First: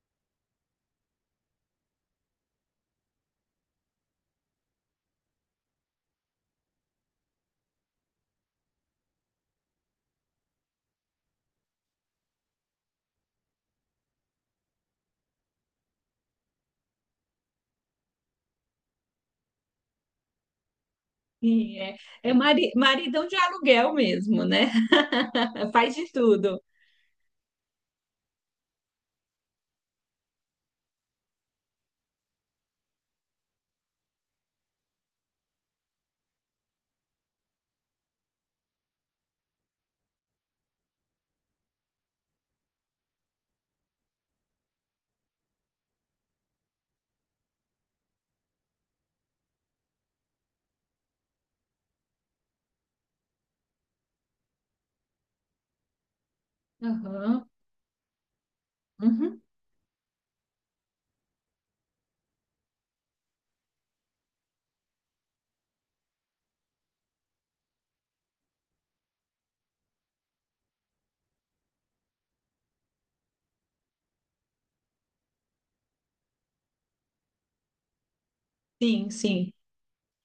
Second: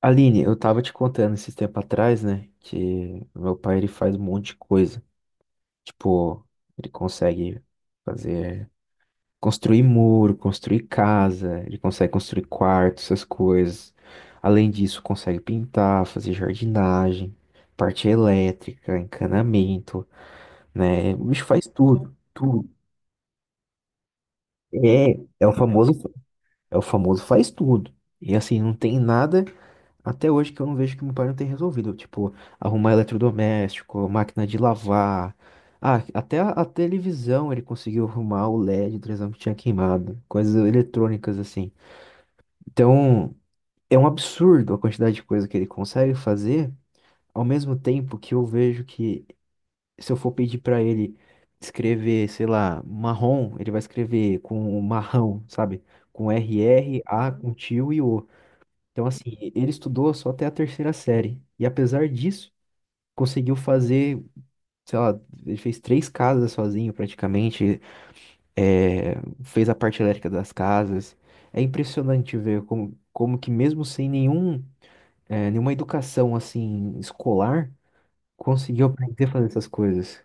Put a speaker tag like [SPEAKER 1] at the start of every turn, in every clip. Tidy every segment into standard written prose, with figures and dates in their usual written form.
[SPEAKER 1] Aline, eu tava te contando esses tempo atrás, né, que meu pai ele faz um monte de coisa. Tipo, ele consegue fazer, construir muro, construir casa, ele consegue construir quarto, essas coisas. Além disso, consegue pintar, fazer jardinagem, parte elétrica, encanamento, né? O bicho faz
[SPEAKER 2] Sim, é,
[SPEAKER 1] tudo,
[SPEAKER 2] é
[SPEAKER 1] tudo.
[SPEAKER 2] mari, maridão de aluguel mesmo, né?
[SPEAKER 1] É, é o famoso,
[SPEAKER 2] Faz de tudo.
[SPEAKER 1] é o famoso faz tudo. E assim, não tem nada até hoje que eu não vejo que meu pai não tem resolvido. Tipo, arrumar eletrodoméstico, máquina de lavar. Ah, até a televisão ele conseguiu arrumar o LED da televisão que tinha queimado. Coisas eletrônicas assim. Então, é um absurdo a quantidade de coisa que ele consegue fazer, ao mesmo tempo que eu vejo que se eu for pedir pra ele escrever, sei lá, marrom, ele vai escrever com marrão, sabe? Com RR, A,
[SPEAKER 2] Aham,
[SPEAKER 1] com tio e O. Então, assim,
[SPEAKER 2] uhum.
[SPEAKER 1] ele estudou só até a terceira série. E apesar disso, conseguiu fazer, sei lá, ele fez três casas sozinho praticamente, é, fez a parte elétrica das casas. É impressionante ver como, como que mesmo sem nenhum, nenhuma educação, assim, escolar, conseguiu
[SPEAKER 2] Sim,
[SPEAKER 1] aprender a fazer
[SPEAKER 2] sim.
[SPEAKER 1] essas coisas.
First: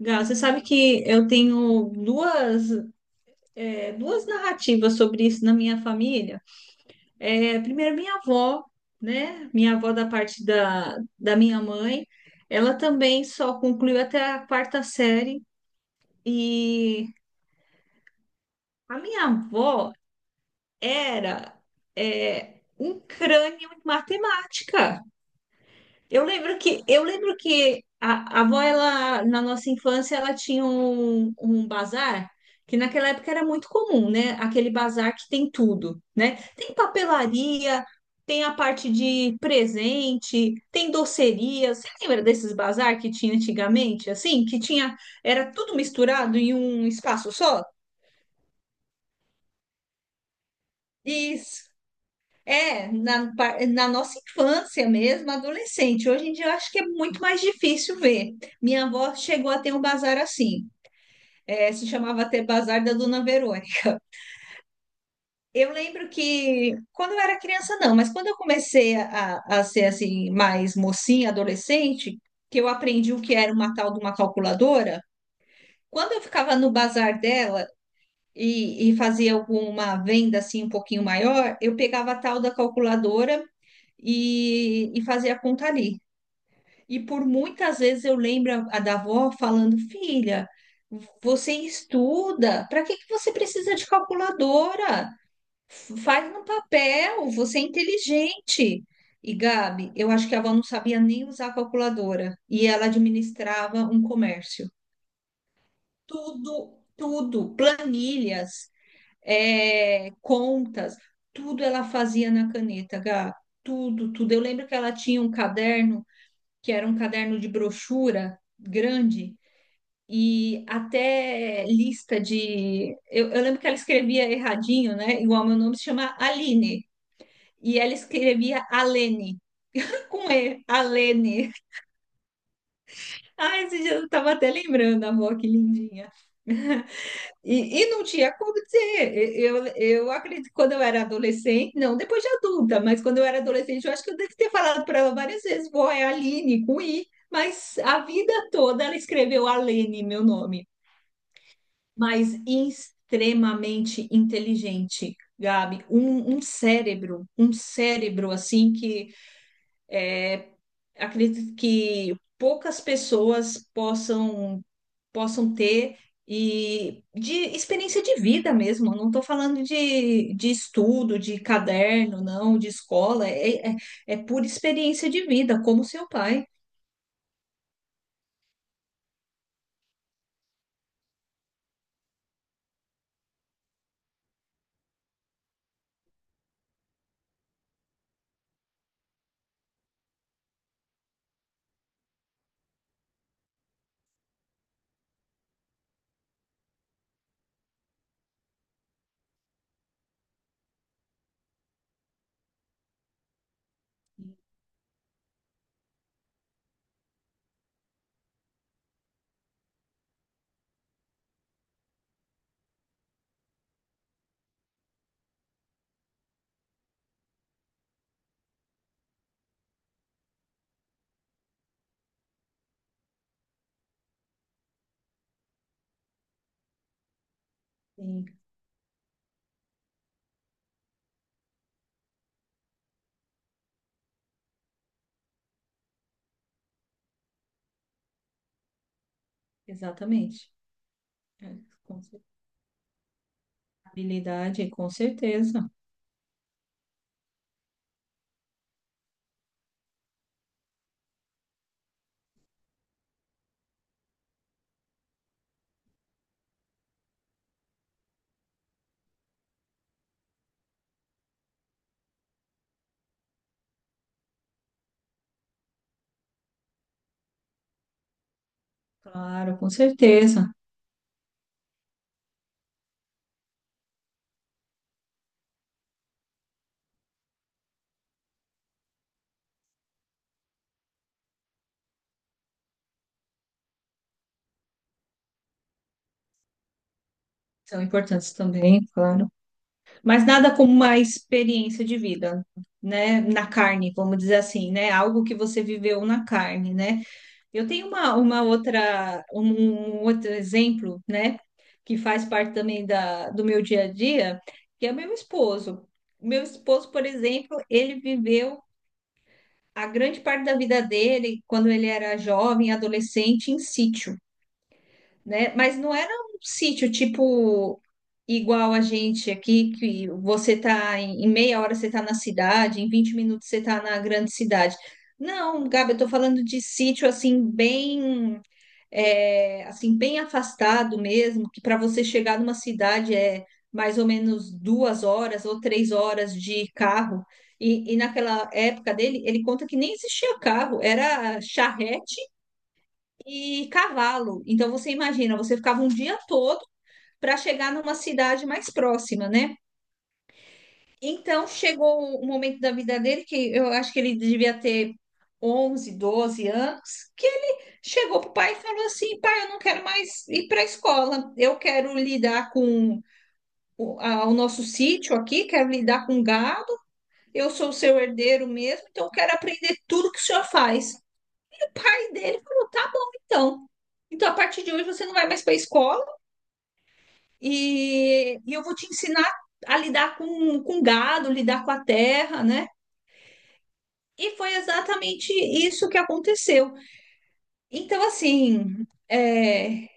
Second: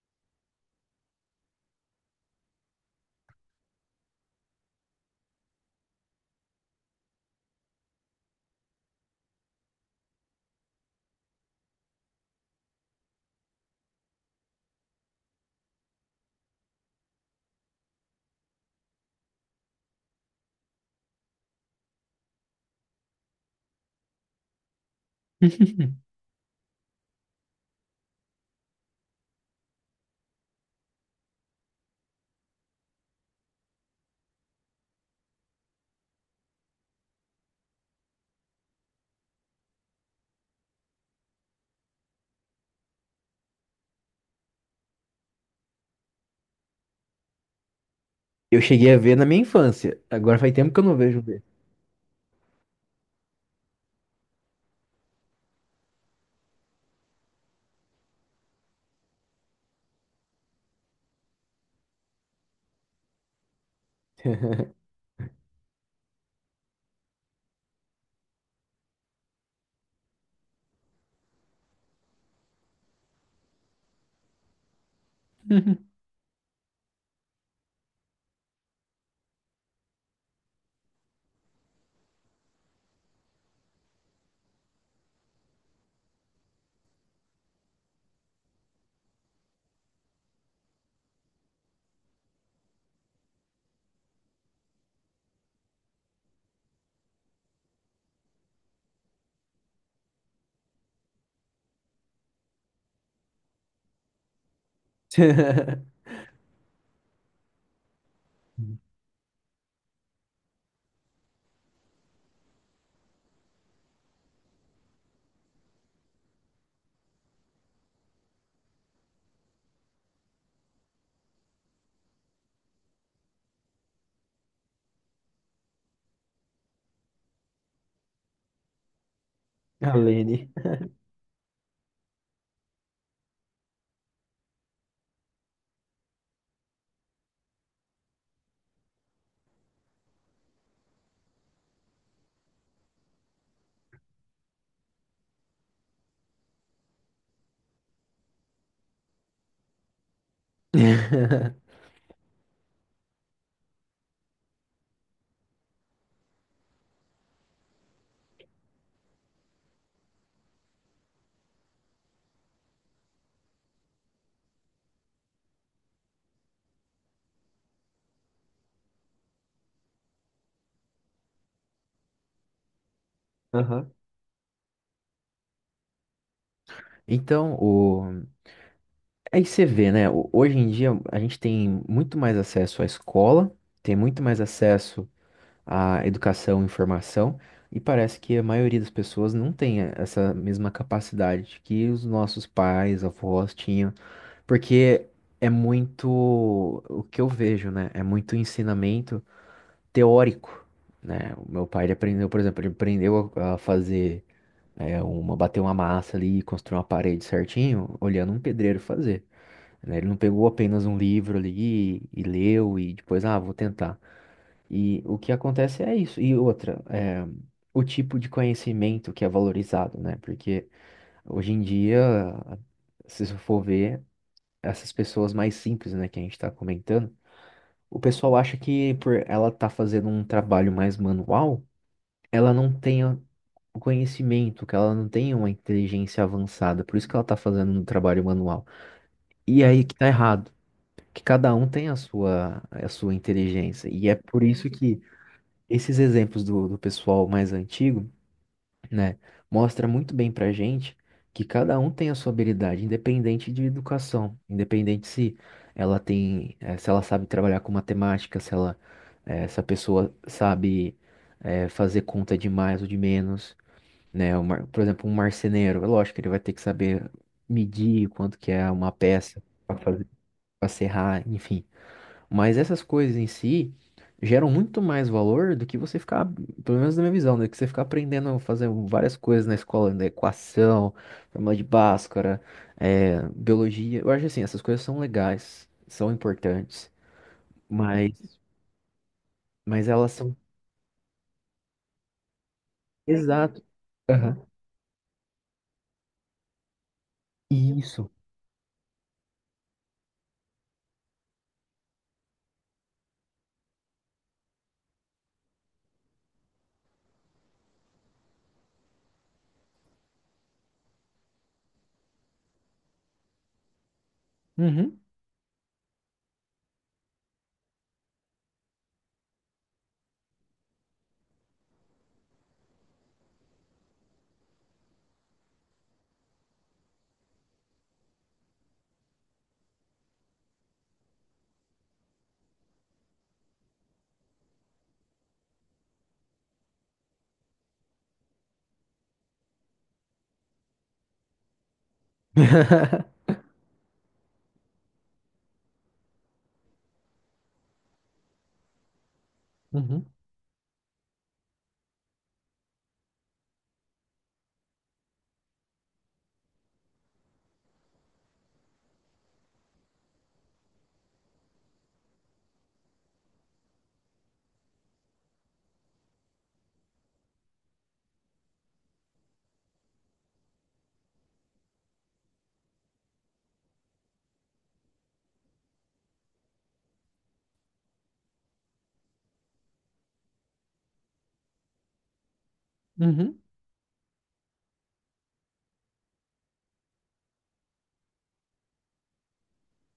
[SPEAKER 2] Gal, você sabe que eu tenho duas narrativas sobre isso na minha família. É, primeiro, minha avó, né? Minha avó da parte da minha mãe, ela também só concluiu até a quarta série. E a minha avó era um crânio em matemática. Eu lembro que a avó ela na nossa infância ela tinha um bazar que naquela época era muito comum, né? Aquele bazar que tem tudo, né? Tem papelaria, tem a parte de presente, tem doceria. Você lembra desses bazar que tinha antigamente, assim, que tinha era tudo misturado em um espaço só?
[SPEAKER 1] Eu cheguei a ver na minha infância. Agora faz tempo que eu não vejo um
[SPEAKER 2] E
[SPEAKER 1] desses.
[SPEAKER 2] Na nossa infância mesmo, adolescente. Hoje em dia eu acho que é muito mais difícil ver. Minha avó chegou a ter um bazar assim, se chamava até Bazar da Dona Verônica. Eu lembro que quando eu era criança, não, mas quando eu comecei a ser assim, mais mocinha, adolescente, que eu aprendi o que era uma tal de uma calculadora, quando eu ficava no bazar dela, e fazia alguma venda assim um pouquinho maior, eu pegava a tal da calculadora e fazia a conta ali. E por muitas vezes eu lembro a da avó falando, filha, você estuda, para que que você precisa de calculadora? Faz no papel, você é inteligente. E Gabi, eu acho que a avó não sabia nem usar a calculadora e ela administrava um comércio. Tudo, tudo, planilhas, contas, tudo ela fazia na caneta, Gá. Tudo, tudo. Eu lembro que ela tinha um caderno, que era um caderno de brochura grande, e até lista de. Eu lembro que ela escrevia erradinho, né? Igual meu nome se chama Aline. E ela escrevia Alene,
[SPEAKER 1] A
[SPEAKER 2] com
[SPEAKER 1] Lene.
[SPEAKER 2] E, Alene. Ai, esse dia eu tava até lembrando, amor, que lindinha. E não tinha como dizer. Eu acredito que quando eu era adolescente, não depois de adulta, mas quando eu era adolescente, eu acho que eu devo ter falado para ela várias vezes: vó, é Aline, com I. Mas a vida toda ela escreveu Alene, meu nome. Mas extremamente inteligente, Gabi. Um cérebro assim que acredito que poucas pessoas possam ter e de experiência de vida mesmo. Eu não estou falando de estudo, de caderno, não, de escola. É, é,
[SPEAKER 1] Aham.
[SPEAKER 2] é pura experiência de vida, como seu pai.
[SPEAKER 1] Então, o... Aí você vê, né? Hoje em dia a gente tem muito mais acesso à escola, tem muito mais acesso à educação e informação, e parece que a maioria das pessoas não tem essa mesma capacidade que os nossos pais, avós tinham, porque é muito o que eu vejo, né? É muito ensinamento teórico, né? O meu pai ele aprendeu, por exemplo, ele aprendeu a fazer uma, bater uma massa ali e construir uma parede certinho, olhando um pedreiro fazer, né? Ele não pegou apenas um livro ali e, leu e depois, ah, vou tentar. E o que acontece é isso. E outra, é, o tipo de conhecimento que é valorizado, né? Porque hoje em dia, se você for ver, essas pessoas mais simples, né, que a gente está comentando, o
[SPEAKER 2] Sim,
[SPEAKER 1] pessoal acha que por ela estar fazendo um trabalho mais manual, ela não tenha o conhecimento, que ela não tenha uma inteligência avançada, por isso que ela está fazendo um trabalho manual. E aí que tá
[SPEAKER 2] exatamente.
[SPEAKER 1] errado. Que cada
[SPEAKER 2] É,
[SPEAKER 1] um tem a
[SPEAKER 2] com cer-
[SPEAKER 1] sua, a sua inteligência. E é por isso
[SPEAKER 2] habilidade, com
[SPEAKER 1] que
[SPEAKER 2] certeza.
[SPEAKER 1] esses exemplos do pessoal mais antigo, né, mostra muito bem pra gente que cada um tem a sua habilidade, independente de educação, independente se ela tem, se ela sabe trabalhar com matemática, se ela, se a pessoa sabe, fazer conta de mais ou de menos, né? Por exemplo, um marceneiro, é lógico que ele vai ter que saber medir quanto que é uma peça
[SPEAKER 2] Claro, com
[SPEAKER 1] para fazer,
[SPEAKER 2] certeza.
[SPEAKER 1] para serrar, enfim. Mas essas coisas em si geram muito mais valor do que você ficar, pelo menos na minha visão, né? Que você ficar aprendendo a fazer várias coisas na escola, né? Equação, fórmula de Bhaskara, biologia. Eu acho assim, essas coisas são legais, são importantes,
[SPEAKER 2] São importantes
[SPEAKER 1] mas,
[SPEAKER 2] também, claro.
[SPEAKER 1] mas elas
[SPEAKER 2] Mas
[SPEAKER 1] são.
[SPEAKER 2] nada como uma experiência de vida, né? Na
[SPEAKER 1] Exato.
[SPEAKER 2] carne, vamos dizer
[SPEAKER 1] Aham.
[SPEAKER 2] assim, né? Algo que você viveu na carne, né? Eu tenho
[SPEAKER 1] Isso.
[SPEAKER 2] um outro exemplo, né, que faz parte também do meu dia a dia, que é meu esposo. Meu esposo, por exemplo, ele viveu a grande parte da vida dele, quando ele era jovem, adolescente, em sítio,
[SPEAKER 1] Uhum.
[SPEAKER 2] né? Mas não era um sítio tipo igual a gente aqui, que você tá em meia hora você está na cidade, em 20 minutos você está na grande cidade. Não, Gabi, eu tô falando de sítio assim, bem, assim, bem afastado mesmo, que para você chegar numa cidade é mais ou menos 2 horas ou 3 horas de carro. E naquela época dele, ele conta que nem existia carro, era charrete e cavalo. Então você imagina, você ficava um dia todo para chegar numa cidade mais próxima, né?
[SPEAKER 1] Uhum.
[SPEAKER 2] Então chegou o momento da vida dele, que eu acho que ele devia ter 11 12 anos, que ele chegou para o pai e falou assim: pai, eu não quero mais ir para a escola, eu quero lidar com o nosso sítio aqui, quero lidar com gado, eu sou seu herdeiro mesmo, então eu quero aprender tudo que o senhor faz. E o pai dele falou: tá bom, então. Então, a partir de hoje, você não vai mais para a escola e eu vou te ensinar a lidar com gado, lidar com a terra, né?
[SPEAKER 1] Uhum.
[SPEAKER 2] E foi exatamente isso que aconteceu. Então, assim,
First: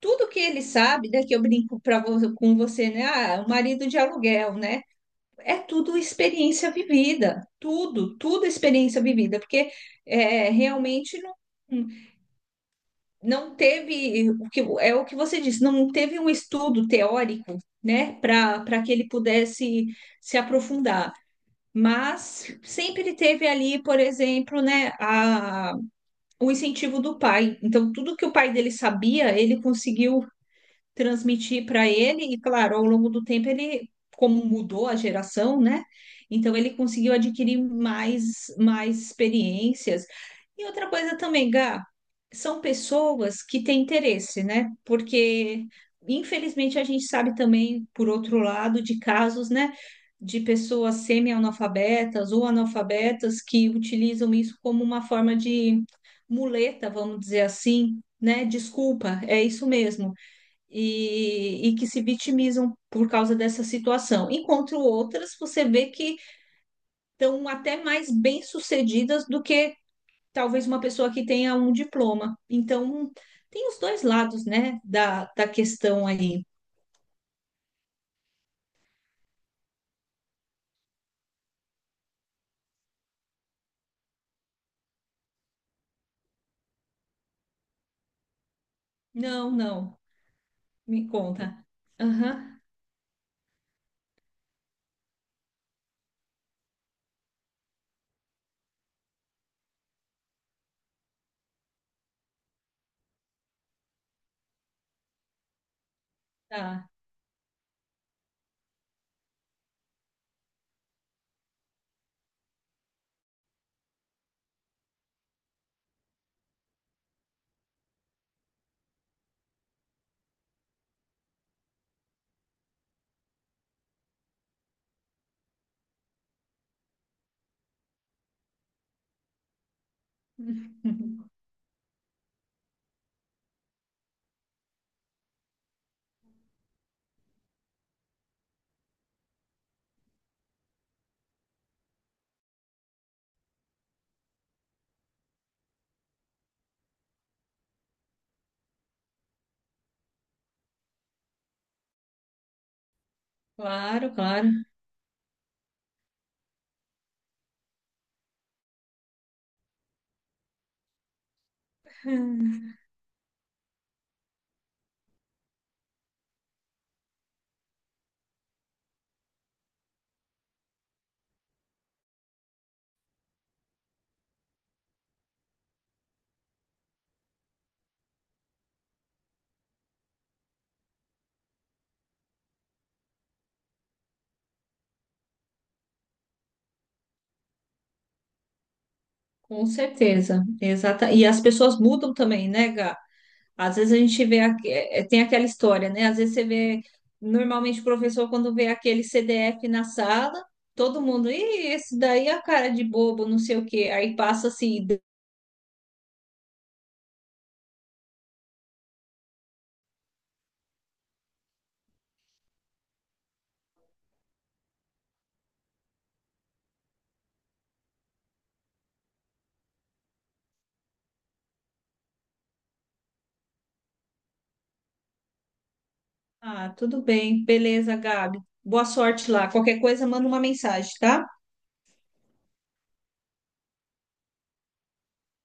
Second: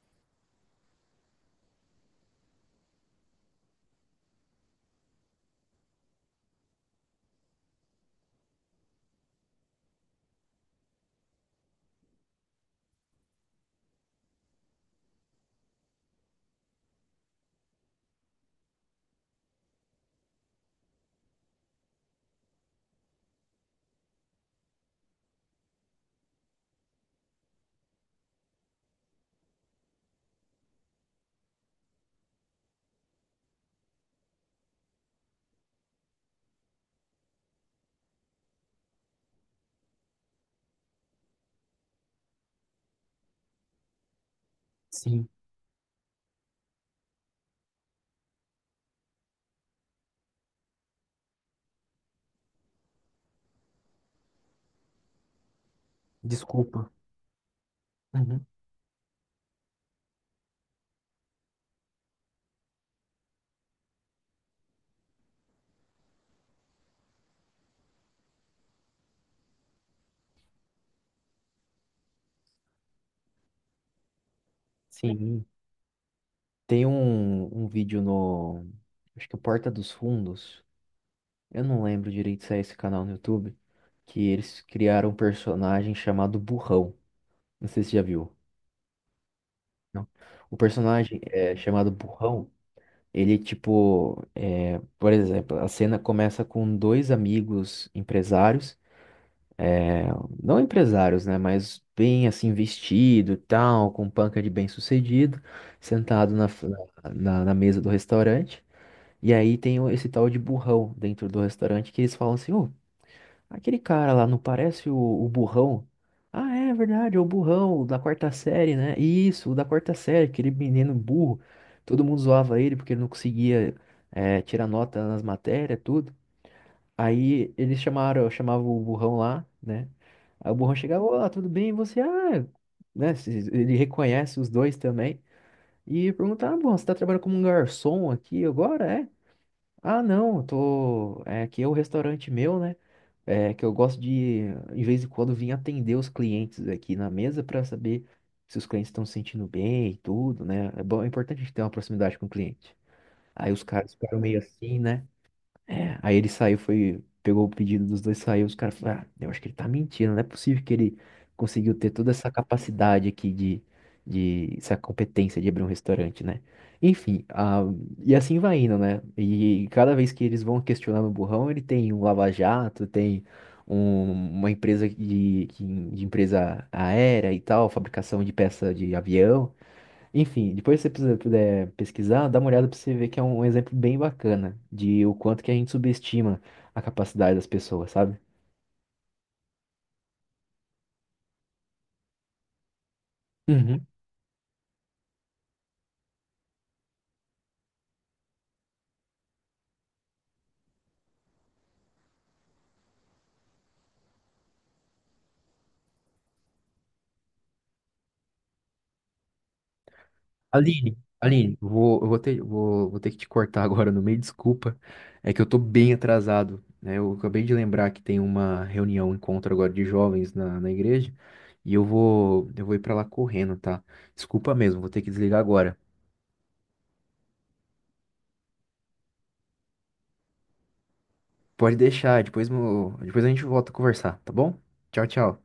[SPEAKER 2] tudo que ele sabe, né, que eu brinco com você, né? Ah, o marido de aluguel, né? É tudo experiência vivida. Tudo, tudo experiência vivida. Porque realmente não, não teve o que é o que você disse, não teve um estudo teórico, né, para que ele pudesse se aprofundar. Mas sempre teve ali, por exemplo, né, a o incentivo do pai. Então, tudo que o pai dele sabia, ele conseguiu transmitir para ele, e claro, ao longo do tempo ele, como mudou a geração, né? Então ele conseguiu adquirir mais experiências. E outra coisa também, Gá, são pessoas que têm interesse, né?
[SPEAKER 1] Sim.
[SPEAKER 2] Porque, infelizmente, a gente sabe também, por outro lado, de casos, né? De pessoas semi-analfabetas ou analfabetas que utilizam isso como uma forma de
[SPEAKER 1] Desculpa.
[SPEAKER 2] muleta, vamos dizer assim, né?
[SPEAKER 1] Uhum.
[SPEAKER 2] Desculpa, é isso mesmo e que se vitimizam por causa dessa situação, enquanto outras você vê que estão até mais bem-sucedidas do que talvez uma pessoa que tenha um diploma. Então, tem os dois lados, né, da,
[SPEAKER 1] Sim.
[SPEAKER 2] da questão aí.
[SPEAKER 1] Tem um vídeo no. Acho que é Porta dos Fundos. Eu não lembro direito se é esse canal no YouTube, que eles criaram um personagem chamado Burrão. Não sei se você já viu.
[SPEAKER 2] Não, não,
[SPEAKER 1] Não? O
[SPEAKER 2] me
[SPEAKER 1] personagem é
[SPEAKER 2] conta.
[SPEAKER 1] chamado Burrão.
[SPEAKER 2] Aham,
[SPEAKER 1] Ele, tipo, é, por exemplo, a cena começa com dois amigos empresários, é, não empresários, né, mas bem assim vestido, e tal, com panca de bem-sucedido, sentado na, f-
[SPEAKER 2] tá.
[SPEAKER 1] na, na mesa do restaurante. E aí tem esse tal de burrão dentro do restaurante que eles falam assim, ô, aquele cara lá, não parece o burrão? Ah, é verdade, é o burrão, o da quarta série, né? Isso, o da quarta série, aquele menino burro. Todo mundo zoava ele porque ele não conseguia tirar nota nas matérias, tudo. Aí eles chamavam o burrão lá, né? Aí o burrão chegava, olá, tudo bem? E você, ah, né? Ele reconhece os dois também. E pergunta, ah, burrão, você tá trabalhando como um garçom aqui agora, é? Ah, não, eu tô... É, aqui é o restaurante meu, né? É que eu gosto de vez em quando, vir atender os clientes aqui na mesa para saber se os clientes estão se sentindo bem e tudo, né? É bom, é importante a gente ter uma proximidade com o cliente. Aí os caras
[SPEAKER 2] Claro,
[SPEAKER 1] ficaram meio
[SPEAKER 2] claro.
[SPEAKER 1] assim, né? É, aí ele saiu, foi, pegou o pedido dos dois, saiu, os caras falaram, ah, eu acho que ele tá mentindo, não é possível que ele conseguiu ter toda essa capacidade aqui de essa competência de abrir um restaurante, né? Enfim, ah, e assim vai indo, né? E cada vez que eles vão questionando o burrão, ele tem um lava-jato, tem um- uma empresa de, de empresa aérea e tal, fabricação de peça de avião. Enfim, depois se você puder pesquisar, dá uma olhada para você ver que é um exemplo bem bacana de o quanto que a gente subestima a capacidade das pessoas, sabe?
[SPEAKER 2] Com certeza, exata. E as pessoas mudam também, né, Gá? Às
[SPEAKER 1] Uhum.
[SPEAKER 2] vezes a gente vê, tem aquela história, né? Às vezes você vê, normalmente o professor, quando vê aquele CDF na sala, todo mundo, e esse daí é a cara de bobo, não sei o quê. Aí passa assim,
[SPEAKER 1] Aline, Aline, vou, eu vou ter, vou, vou ter que te cortar agora no meio, desculpa. É que eu tô bem atrasado, né? Eu acabei de lembrar que tem uma reunião, um encontro agora de jovens na, na igreja, e eu vou ir pra lá correndo, tá? Desculpa mesmo, vou ter que desligar agora.
[SPEAKER 2] ah, tudo bem, beleza, Gabi, boa sorte lá. Qualquer coisa, manda uma mensagem, tá?
[SPEAKER 1] Pode deixar, depois, depois a gente volta a conversar, tá bom? Tchau, tchau.